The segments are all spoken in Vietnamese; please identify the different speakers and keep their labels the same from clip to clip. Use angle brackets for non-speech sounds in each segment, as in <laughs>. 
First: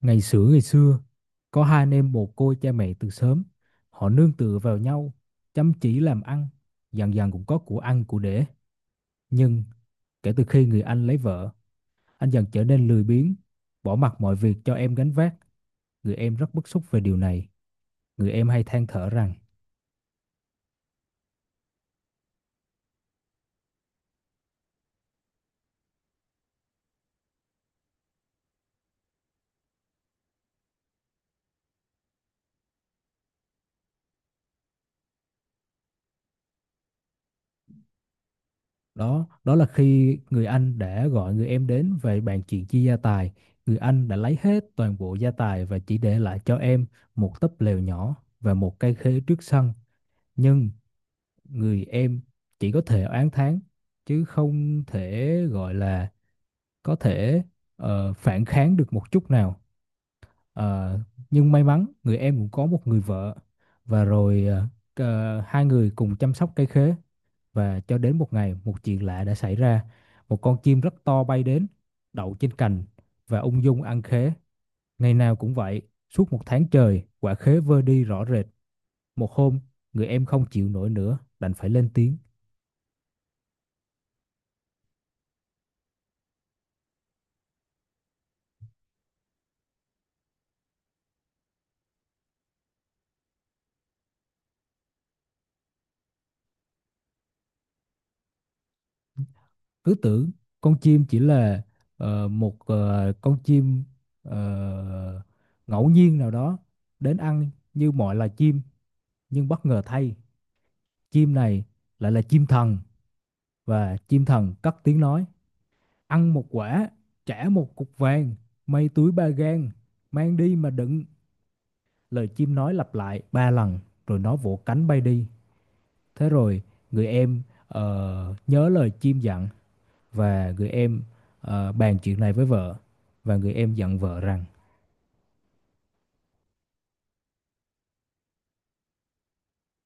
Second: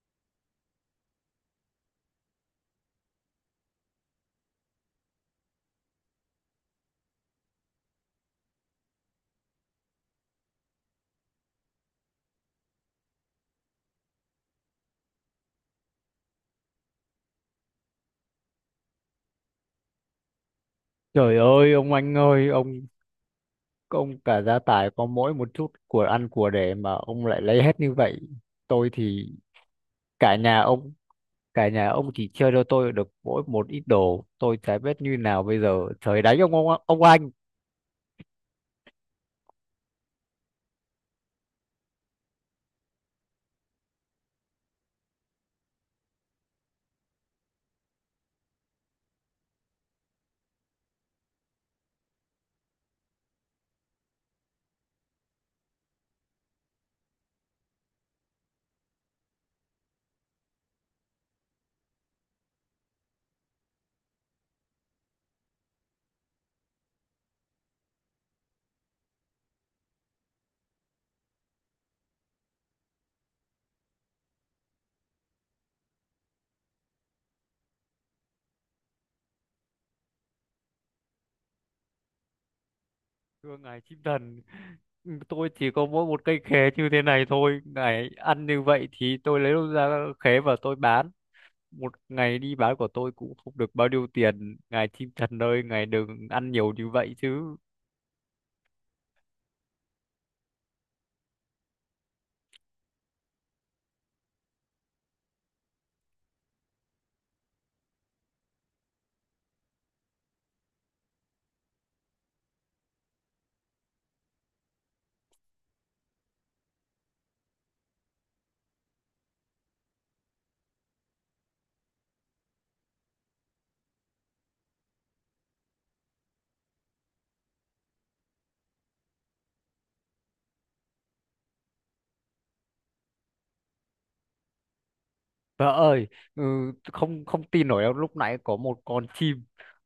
Speaker 1: Ngày xưa, có hai anh em mồ côi cha mẹ từ sớm. Họ nương tựa vào nhau, chăm chỉ làm ăn, dần dần cũng có của ăn của để. Nhưng kể từ khi người anh lấy vợ, anh dần trở nên lười biếng, bỏ mặc mọi việc cho em gánh vác. Người em rất bức xúc về điều này. Người em hay than thở rằng.
Speaker 2: Trời ơi ông anh ơi, ông cả gia tài có mỗi một chút của ăn của để mà ông lại lấy hết như vậy. Tôi thì, cả nhà ông cả nhà ông chỉ chơi cho tôi được mỗi một ít đồ, tôi chả biết như nào bây giờ. Trời đánh ông, ông anh.
Speaker 1: Đó đó là khi người anh đã gọi người em đến về bàn chuyện chia gia tài. Người anh đã lấy hết toàn bộ gia tài và chỉ để lại cho em một túp lều nhỏ và một cây khế trước sân. Nhưng người em chỉ có thể oán thán, chứ không thể gọi là có thể phản kháng được một chút nào. Ờ, nhưng may mắn người em cũng có một người vợ, và rồi hai người cùng chăm sóc cây khế. Và cho đến một ngày, một chuyện lạ đã xảy ra: một con chim rất to bay đến đậu trên cành và ung dung ăn khế, ngày nào cũng vậy. Suốt một tháng trời quả khế vơ đi rõ rệt. Một hôm người em không chịu nổi nữa đành phải lên tiếng.
Speaker 2: Thưa ngài chim thần, tôi chỉ có mỗi một cây khế như thế này thôi, ngài ăn như vậy thì tôi lấy đâu ra khế và tôi bán? Một ngày đi bán của tôi cũng không được bao nhiêu tiền, ngài chim thần ơi, ngài đừng ăn nhiều như vậy chứ.
Speaker 1: Cứ tưởng con chim chỉ là một con chim ờ, ngẫu nhiên nào đó đến ăn như mọi loài chim, nhưng bất ngờ thay, chim này lại là chim thần, và chim thần cất tiếng nói: ăn một quả, trả một cục vàng, may túi 3 gang, mang đi mà đựng. Lời chim nói lặp lại 3 lần rồi nó vỗ cánh bay đi. Thế rồi người em nhớ lời chim dặn, và người em bàn chuyện này với vợ, và người em dặn vợ rằng.
Speaker 2: Vợ ơi, ừ, không không tin nổi đâu, lúc nãy có một con chim,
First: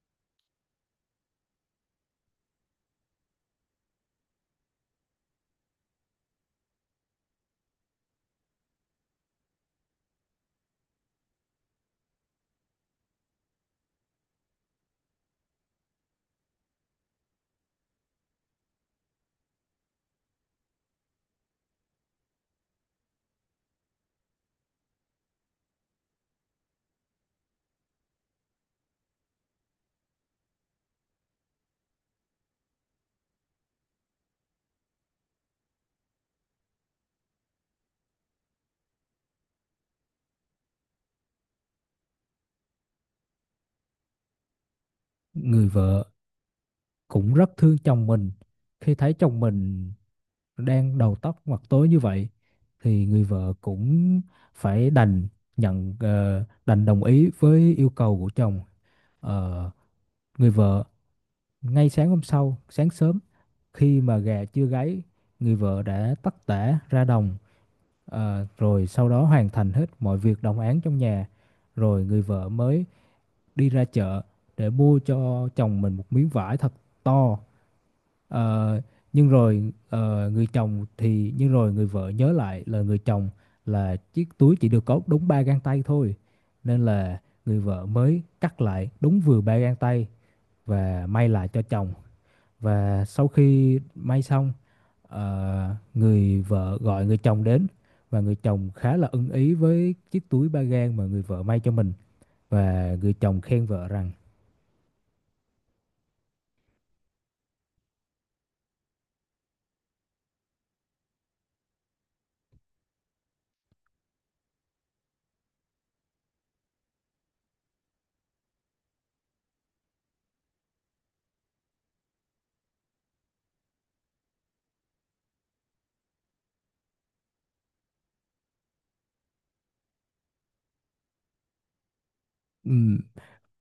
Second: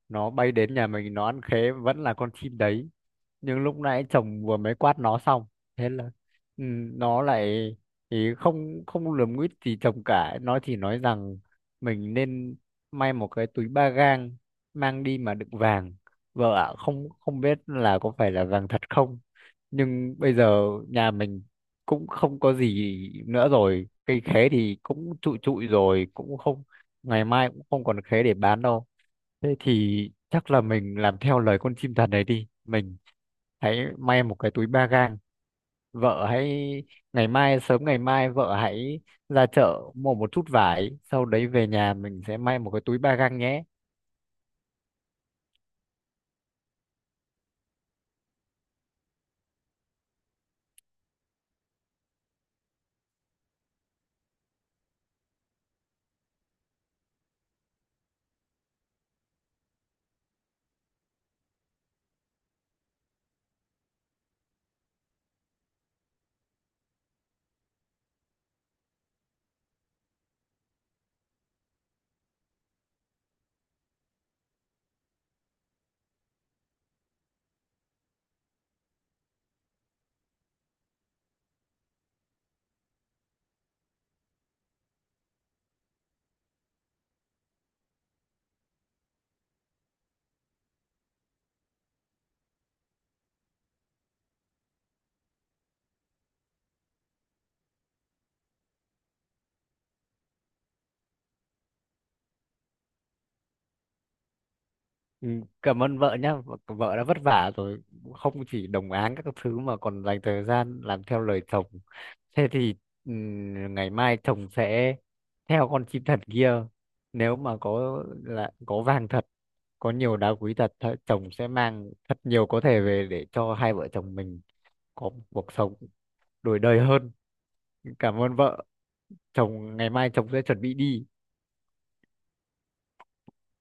Speaker 2: nó bay đến nhà mình nó ăn khế, vẫn là con chim đấy nhưng lúc nãy chồng vừa mới quát nó xong. Thế là, ừ, nó lại thì không không lườm nguýt gì chồng cả, nó chỉ nói rằng mình nên may một cái túi ba gang mang đi mà đựng vàng. Vợ ạ, không không biết là có phải là vàng thật không, nhưng bây giờ nhà mình cũng không có gì nữa rồi, cây khế thì cũng trụi trụi rồi, cũng không, ngày mai cũng không còn khế để bán đâu. Thế thì chắc là mình làm theo lời con chim thần đấy đi. Mình hãy may một cái túi ba gang. Vợ hãy, ngày mai vợ hãy ra chợ mua một chút vải, sau đấy về nhà mình sẽ may một cái túi ba gang nhé.
Speaker 1: Người vợ cũng rất thương chồng mình, khi thấy chồng mình đang đầu tóc mặt tối như vậy thì người vợ cũng phải đành đồng ý với yêu cầu của chồng. Ờ, Người vợ ngay sáng hôm sau sáng sớm, khi mà gà chưa gáy, người vợ đã tất tả ra đồng, rồi sau đó hoàn thành hết mọi việc đồng áng trong nhà, rồi người vợ mới đi ra chợ để mua cho chồng mình một miếng vải thật to. Ờ, nhưng rồi người vợ nhớ lại là người chồng, là chiếc túi chỉ được có đúng 3 gang tay thôi. Nên là người vợ mới cắt lại đúng vừa 3 gang tay và may lại cho chồng. Và sau khi may xong, người vợ gọi người chồng đến, và người chồng khá là ưng ý với chiếc túi 3 gang mà người vợ may cho mình, và người chồng khen vợ rằng.
Speaker 2: Ừ, cảm ơn vợ nhá, vợ vợ đã vất vả rồi, không chỉ đồng áng các thứ mà còn dành thời gian làm theo lời chồng. Thế thì, ngày mai chồng sẽ theo con chim thật kia, nếu mà có vàng thật, có nhiều đá quý thật, chồng sẽ mang thật nhiều có thể về để cho hai vợ chồng mình có một cuộc sống đổi đời hơn. Cảm ơn vợ, ngày mai chồng sẽ chuẩn bị đi.
Speaker 1: Ừm,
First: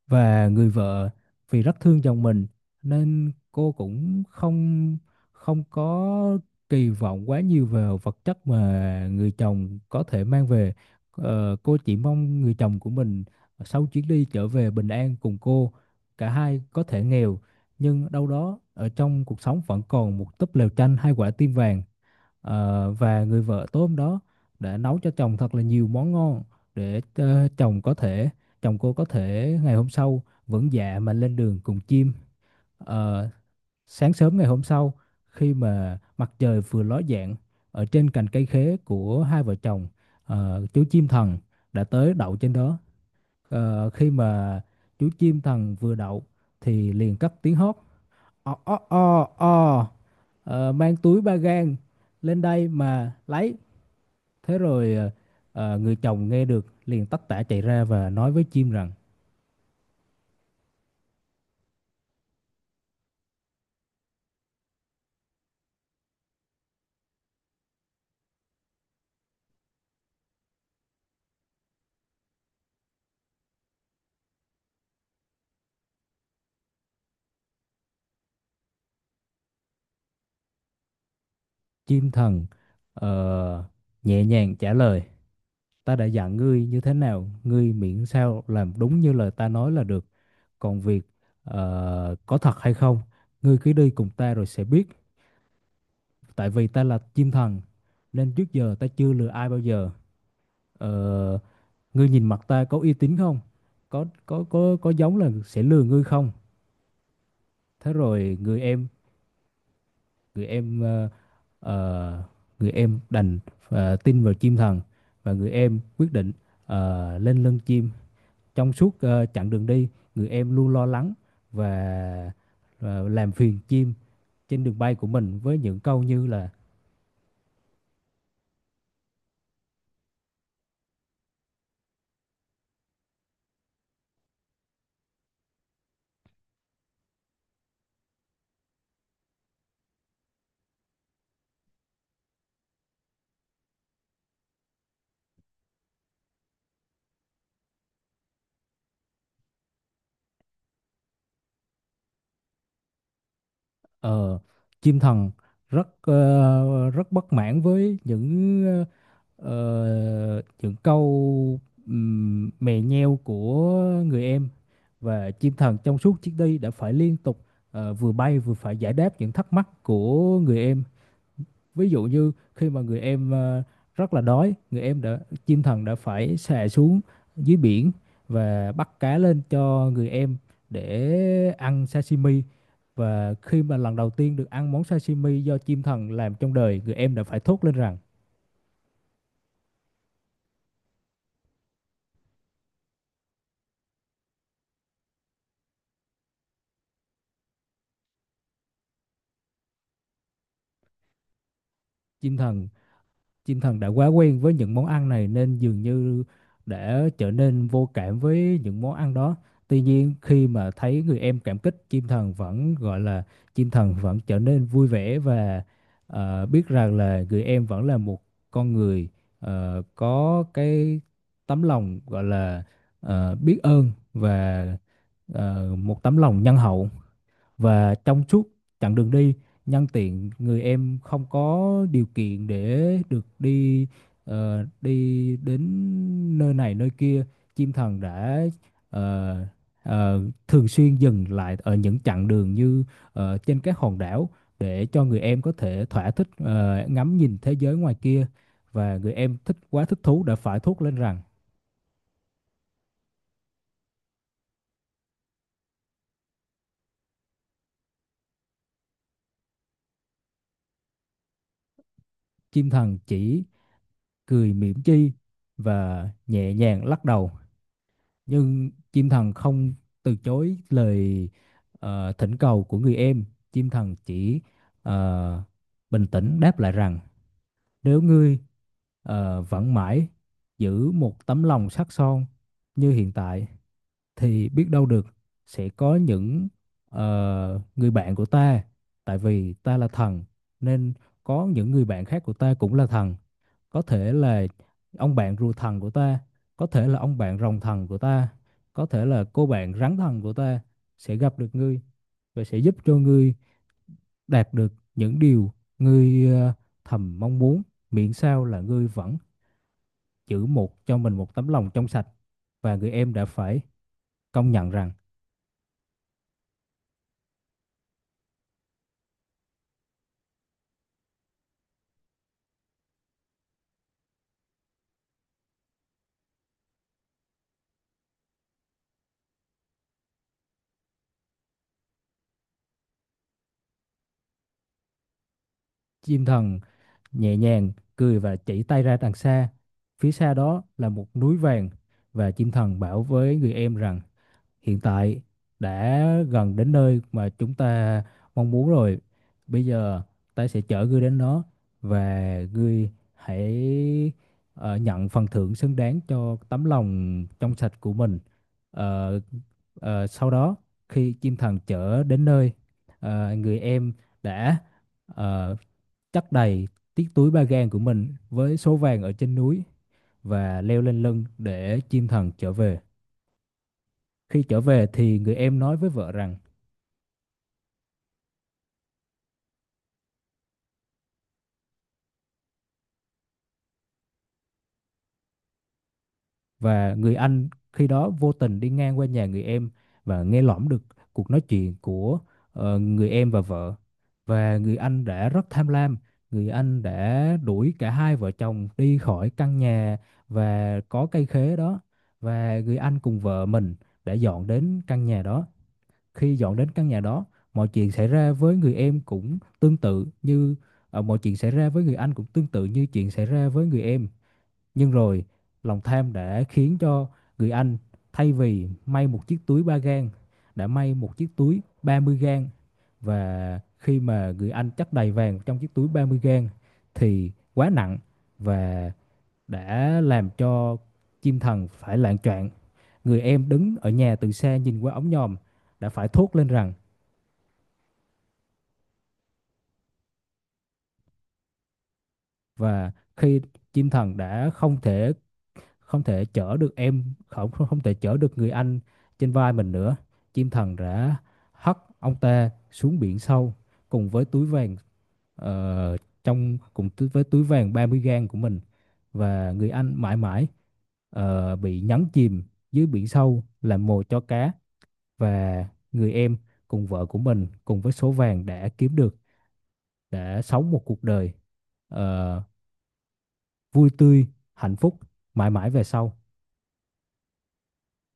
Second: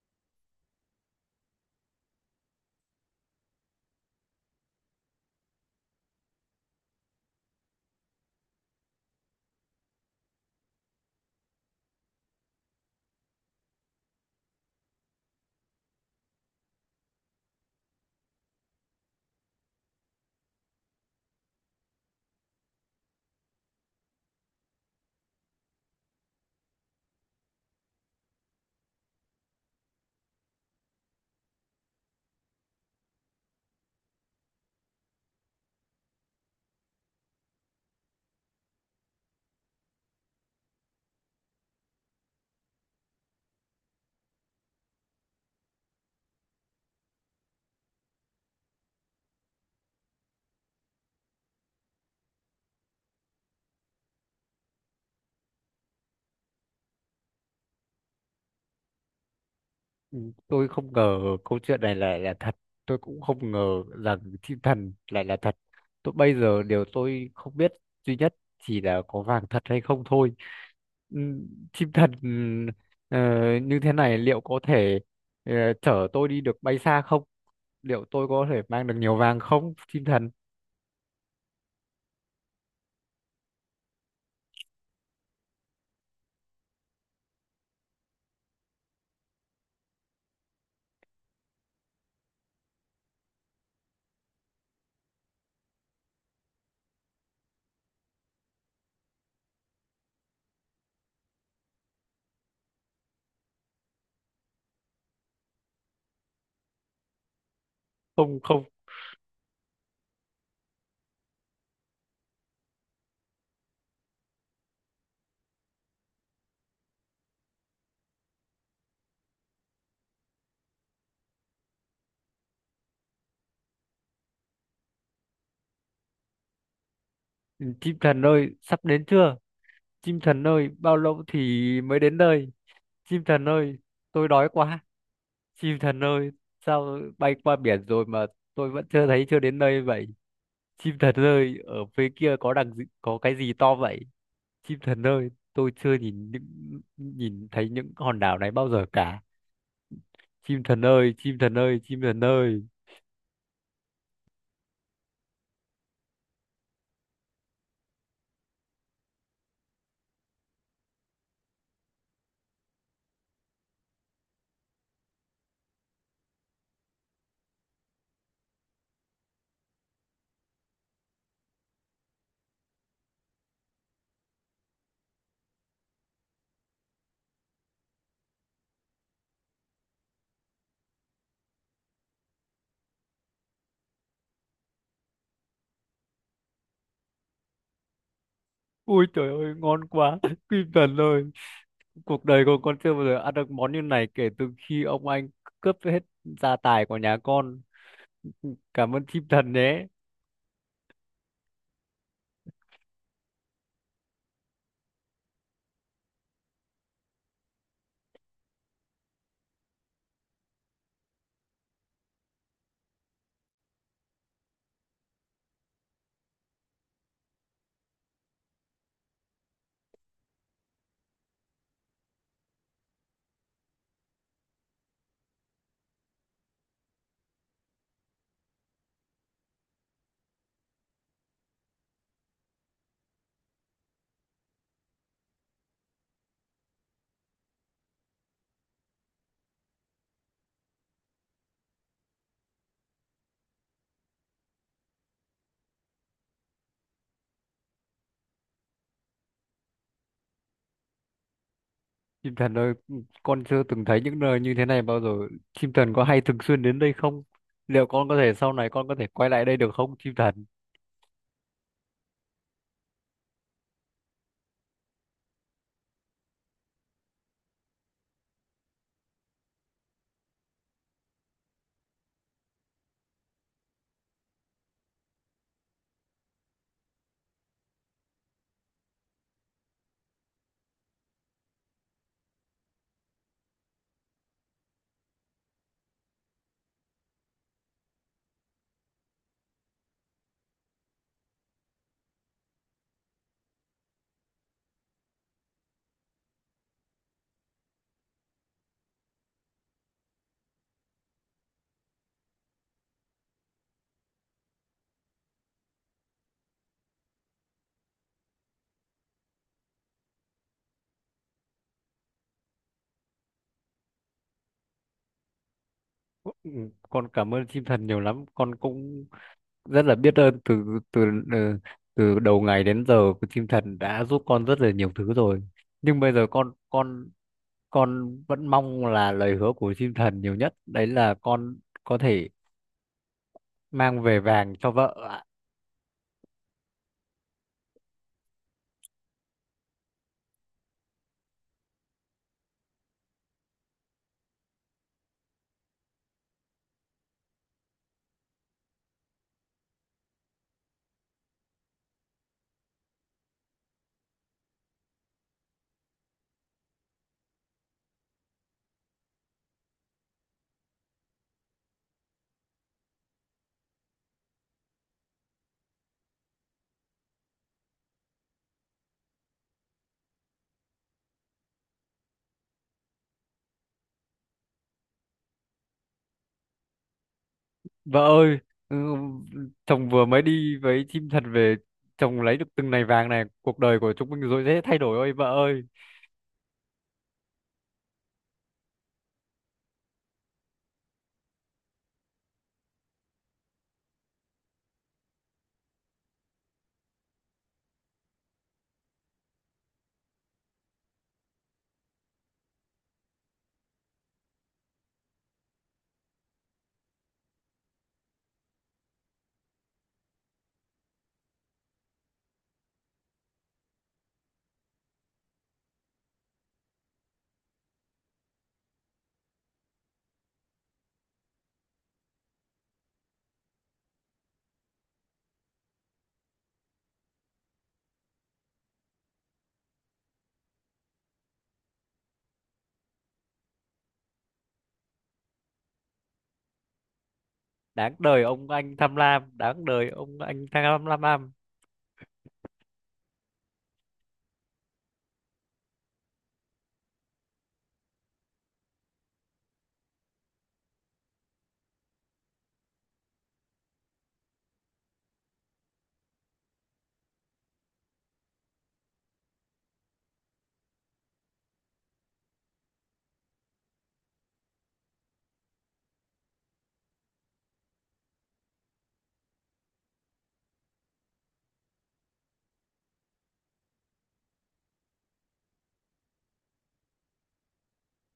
Speaker 1: Và người vợ, vì rất thương chồng mình, nên cô cũng không không có kỳ vọng quá nhiều vào vật chất mà người chồng có thể mang về. Cô chỉ mong người chồng của mình sau chuyến đi trở về bình an cùng cô. Cả hai có thể nghèo, nhưng đâu đó ở trong cuộc sống vẫn còn một túp lều tranh hai quả tim vàng. Và người vợ tối hôm đó đã nấu cho chồng thật là nhiều món ngon, để chồng cô có thể ngày hôm sau vẫn dạ mà lên đường cùng chim. Ờ, Sáng sớm ngày hôm sau, khi mà mặt trời vừa ló dạng, ở trên cành cây khế của hai vợ chồng, chú chim thần đã tới đậu trên đó. Khi mà chú chim thần vừa đậu thì liền cất tiếng hót: o o o o. Mang túi 3 gang lên đây mà lấy. Thế rồi người chồng nghe được liền tất tả chạy ra và nói với chim rằng.
Speaker 2: Ừ, tôi không ngờ câu chuyện này là thật, tôi cũng không ngờ rằng thiên thần lại là thật. Tôi bây giờ điều tôi không biết duy nhất chỉ là có vàng thật hay không thôi. Ừm, chim thần, ờ, như thế này liệu có thể, ờ, chở tôi đi được bay xa không? Liệu tôi có thể mang được nhiều vàng không, chim thần?
Speaker 1: Chim thần ờ, nhẹ nhàng trả lời: ta đã dặn ngươi như thế nào, ngươi miễn sao làm đúng như lời ta nói là được. Còn việc có thật hay không, ngươi cứ đi cùng ta rồi sẽ biết. Tại vì ta là chim thần nên trước giờ ta chưa lừa ai bao giờ. Ờ, Ngươi nhìn mặt ta có uy tín không? Có giống là sẽ lừa ngươi không? Thế rồi
Speaker 2: Không, không.
Speaker 1: người em ờ, ờ, người em đành tin vào chim thần. Và người em quyết định lên lưng chim. Trong suốt chặng đường đi, người em luôn lo lắng và ờ, làm phiền chim trên đường bay của mình, với những câu như là.
Speaker 2: Chim thần ơi, sắp đến chưa? Chim thần ơi, bao lâu thì mới đến nơi? Chim thần ơi, tôi đói quá. Chim thần ơi, sao bay qua biển rồi mà tôi vẫn chưa thấy, chưa đến nơi vậy? Chim thần ơi, ở phía kia có đằng gì, có cái gì to vậy? Chim thần ơi, tôi chưa nhìn thấy những hòn đảo này bao giờ cả. Chim thần ơi, chim thần ơi, chim thần ơi.
Speaker 1: ờ, Chim thần rất bất mãn với những câu mè nheo của người em. Và chim thần trong suốt chuyến đi đã phải liên tục vừa bay vừa phải giải đáp những thắc mắc của người em. Ví dụ như khi mà người em rất là đói, người em đã chim thần đã phải xà xuống dưới biển và bắt cá lên cho người em để ăn sashimi. Và khi mà lần đầu tiên được ăn món sashimi do chim thần làm trong đời, người em đã phải thốt lên rằng.
Speaker 2: Ui trời ơi ngon quá <laughs> chim thần ơi, cuộc đời của con chưa bao giờ ăn được món như này kể từ khi ông anh cướp hết gia tài của nhà con. Cảm ơn chim thần nhé.
Speaker 1: chim thần Chim thần đã quá quen với những món ăn này nên dường như đã trở nên vô cảm với những món ăn đó. Tuy nhiên khi mà thấy người em cảm kích, chim thần vẫn trở nên vui vẻ và biết rằng là người em vẫn là một con người có cái tấm lòng, gọi là biết ơn và một tấm lòng nhân hậu. Và trong suốt chặng đường đi, nhân tiện người em không có điều kiện để được đi ờ, đi đến nơi này nơi kia, chim thần đã ờ, ờ, thường xuyên dừng lại ở những chặng đường như trên các hòn đảo, để cho người em có thể thỏa thích ngắm nhìn thế giới ngoài kia. Và người em thích quá, thích thú đã phải thốt lên rằng.
Speaker 2: Chim thần ơi, con chưa từng thấy những nơi như thế này bao giờ. Chim thần có hay thường xuyên đến đây không? Liệu con có thể, sau này con có thể quay lại đây được không, chim thần?
Speaker 1: Chim thần chỉ cười mỉm chi và nhẹ nhàng lắc đầu, nhưng chim thần không từ chối lời thỉnh cầu của người em. Chim thần chỉ ờ, bình tĩnh đáp lại rằng: nếu ngươi vẫn mãi giữ một tấm lòng sắt son như hiện tại, thì biết đâu được sẽ có những người bạn của ta. Tại vì ta là thần, nên có những người bạn khác của ta cũng là thần, có thể là ông bạn rùa thần của ta, có thể là ông bạn rồng thần của ta, có thể là cô bạn rắn thần của ta, sẽ gặp được ngươi và sẽ giúp cho ngươi đạt được những điều ngươi thầm mong muốn, miễn sao là ngươi vẫn giữ cho mình một tấm lòng trong sạch. Và người em đã phải công nhận rằng.
Speaker 2: Ừ, con cảm ơn chim thần nhiều lắm. Con cũng rất là biết ơn, từ từ ừ, từ đầu ngày đến giờ của chim thần đã giúp con rất là nhiều thứ rồi. Nhưng bây giờ con con vẫn mong là lời hứa của chim thần nhiều nhất đấy, là con có thể mang về vàng cho vợ ạ.
Speaker 1: Chim thần nhẹ nhàng cười và chỉ tay ra đằng xa, phía xa đó là một núi vàng. Và chim thần bảo với người em rằng: hiện tại đã gần đến nơi mà chúng ta mong muốn rồi. Bây giờ ta sẽ chở ngươi đến đó, và ngươi hãy nhận phần thưởng xứng đáng cho tấm lòng trong sạch của mình. Ờ, Sau đó khi chim thần chở đến nơi, người em đã ờ, chất đầy chiếc túi 3 gang của mình với số vàng ở trên núi, và leo lên lưng để chim thần trở về. Khi trở về thì người em nói với vợ rằng.
Speaker 2: Vợ ơi, ừ, chồng vừa mới đi với chim thật về, chồng lấy được từng này vàng này, cuộc đời của chúng mình rồi dễ thay đổi ơi vợ ơi.
Speaker 1: Và người anh khi đó vô tình đi ngang qua nhà người em và nghe lỏm được cuộc nói chuyện của người em và vợ. Và người anh đã rất tham lam, người anh đã đuổi cả hai vợ chồng đi khỏi căn nhà và có cây khế đó, và người anh cùng vợ mình đã dọn đến căn nhà đó. Khi dọn đến căn nhà đó, mọi chuyện xảy ra với người em cũng tương tự như ờ, mọi chuyện xảy ra với người anh cũng tương tự như chuyện xảy ra với người em. Nhưng rồi, lòng tham đã khiến cho người anh, thay vì may một chiếc túi 3 gang, đã may một chiếc túi 30 gang. Và khi mà người anh chất đầy vàng trong chiếc túi 30 gang thì quá nặng và đã làm cho chim thần phải loạng choạng. Người em đứng ở nhà từ xa nhìn qua ống nhòm đã phải thốt lên rằng.
Speaker 2: Đáng đời ông anh tham lam, đáng đời ông anh tham lam.
Speaker 1: Và khi chim thần đã không thể chở được em không không không thể chở được người anh trên vai mình nữa, chim thần đã hất ông ta xuống biển sâu cùng với túi vàng, ờ, 30 gang của mình. Và người anh mãi mãi bị nhấn chìm dưới biển sâu làm mồi cho cá. Và người em cùng vợ của mình, cùng với số vàng đã kiếm được, đã sống một cuộc đời ờ, vui tươi, hạnh phúc mãi mãi về sau.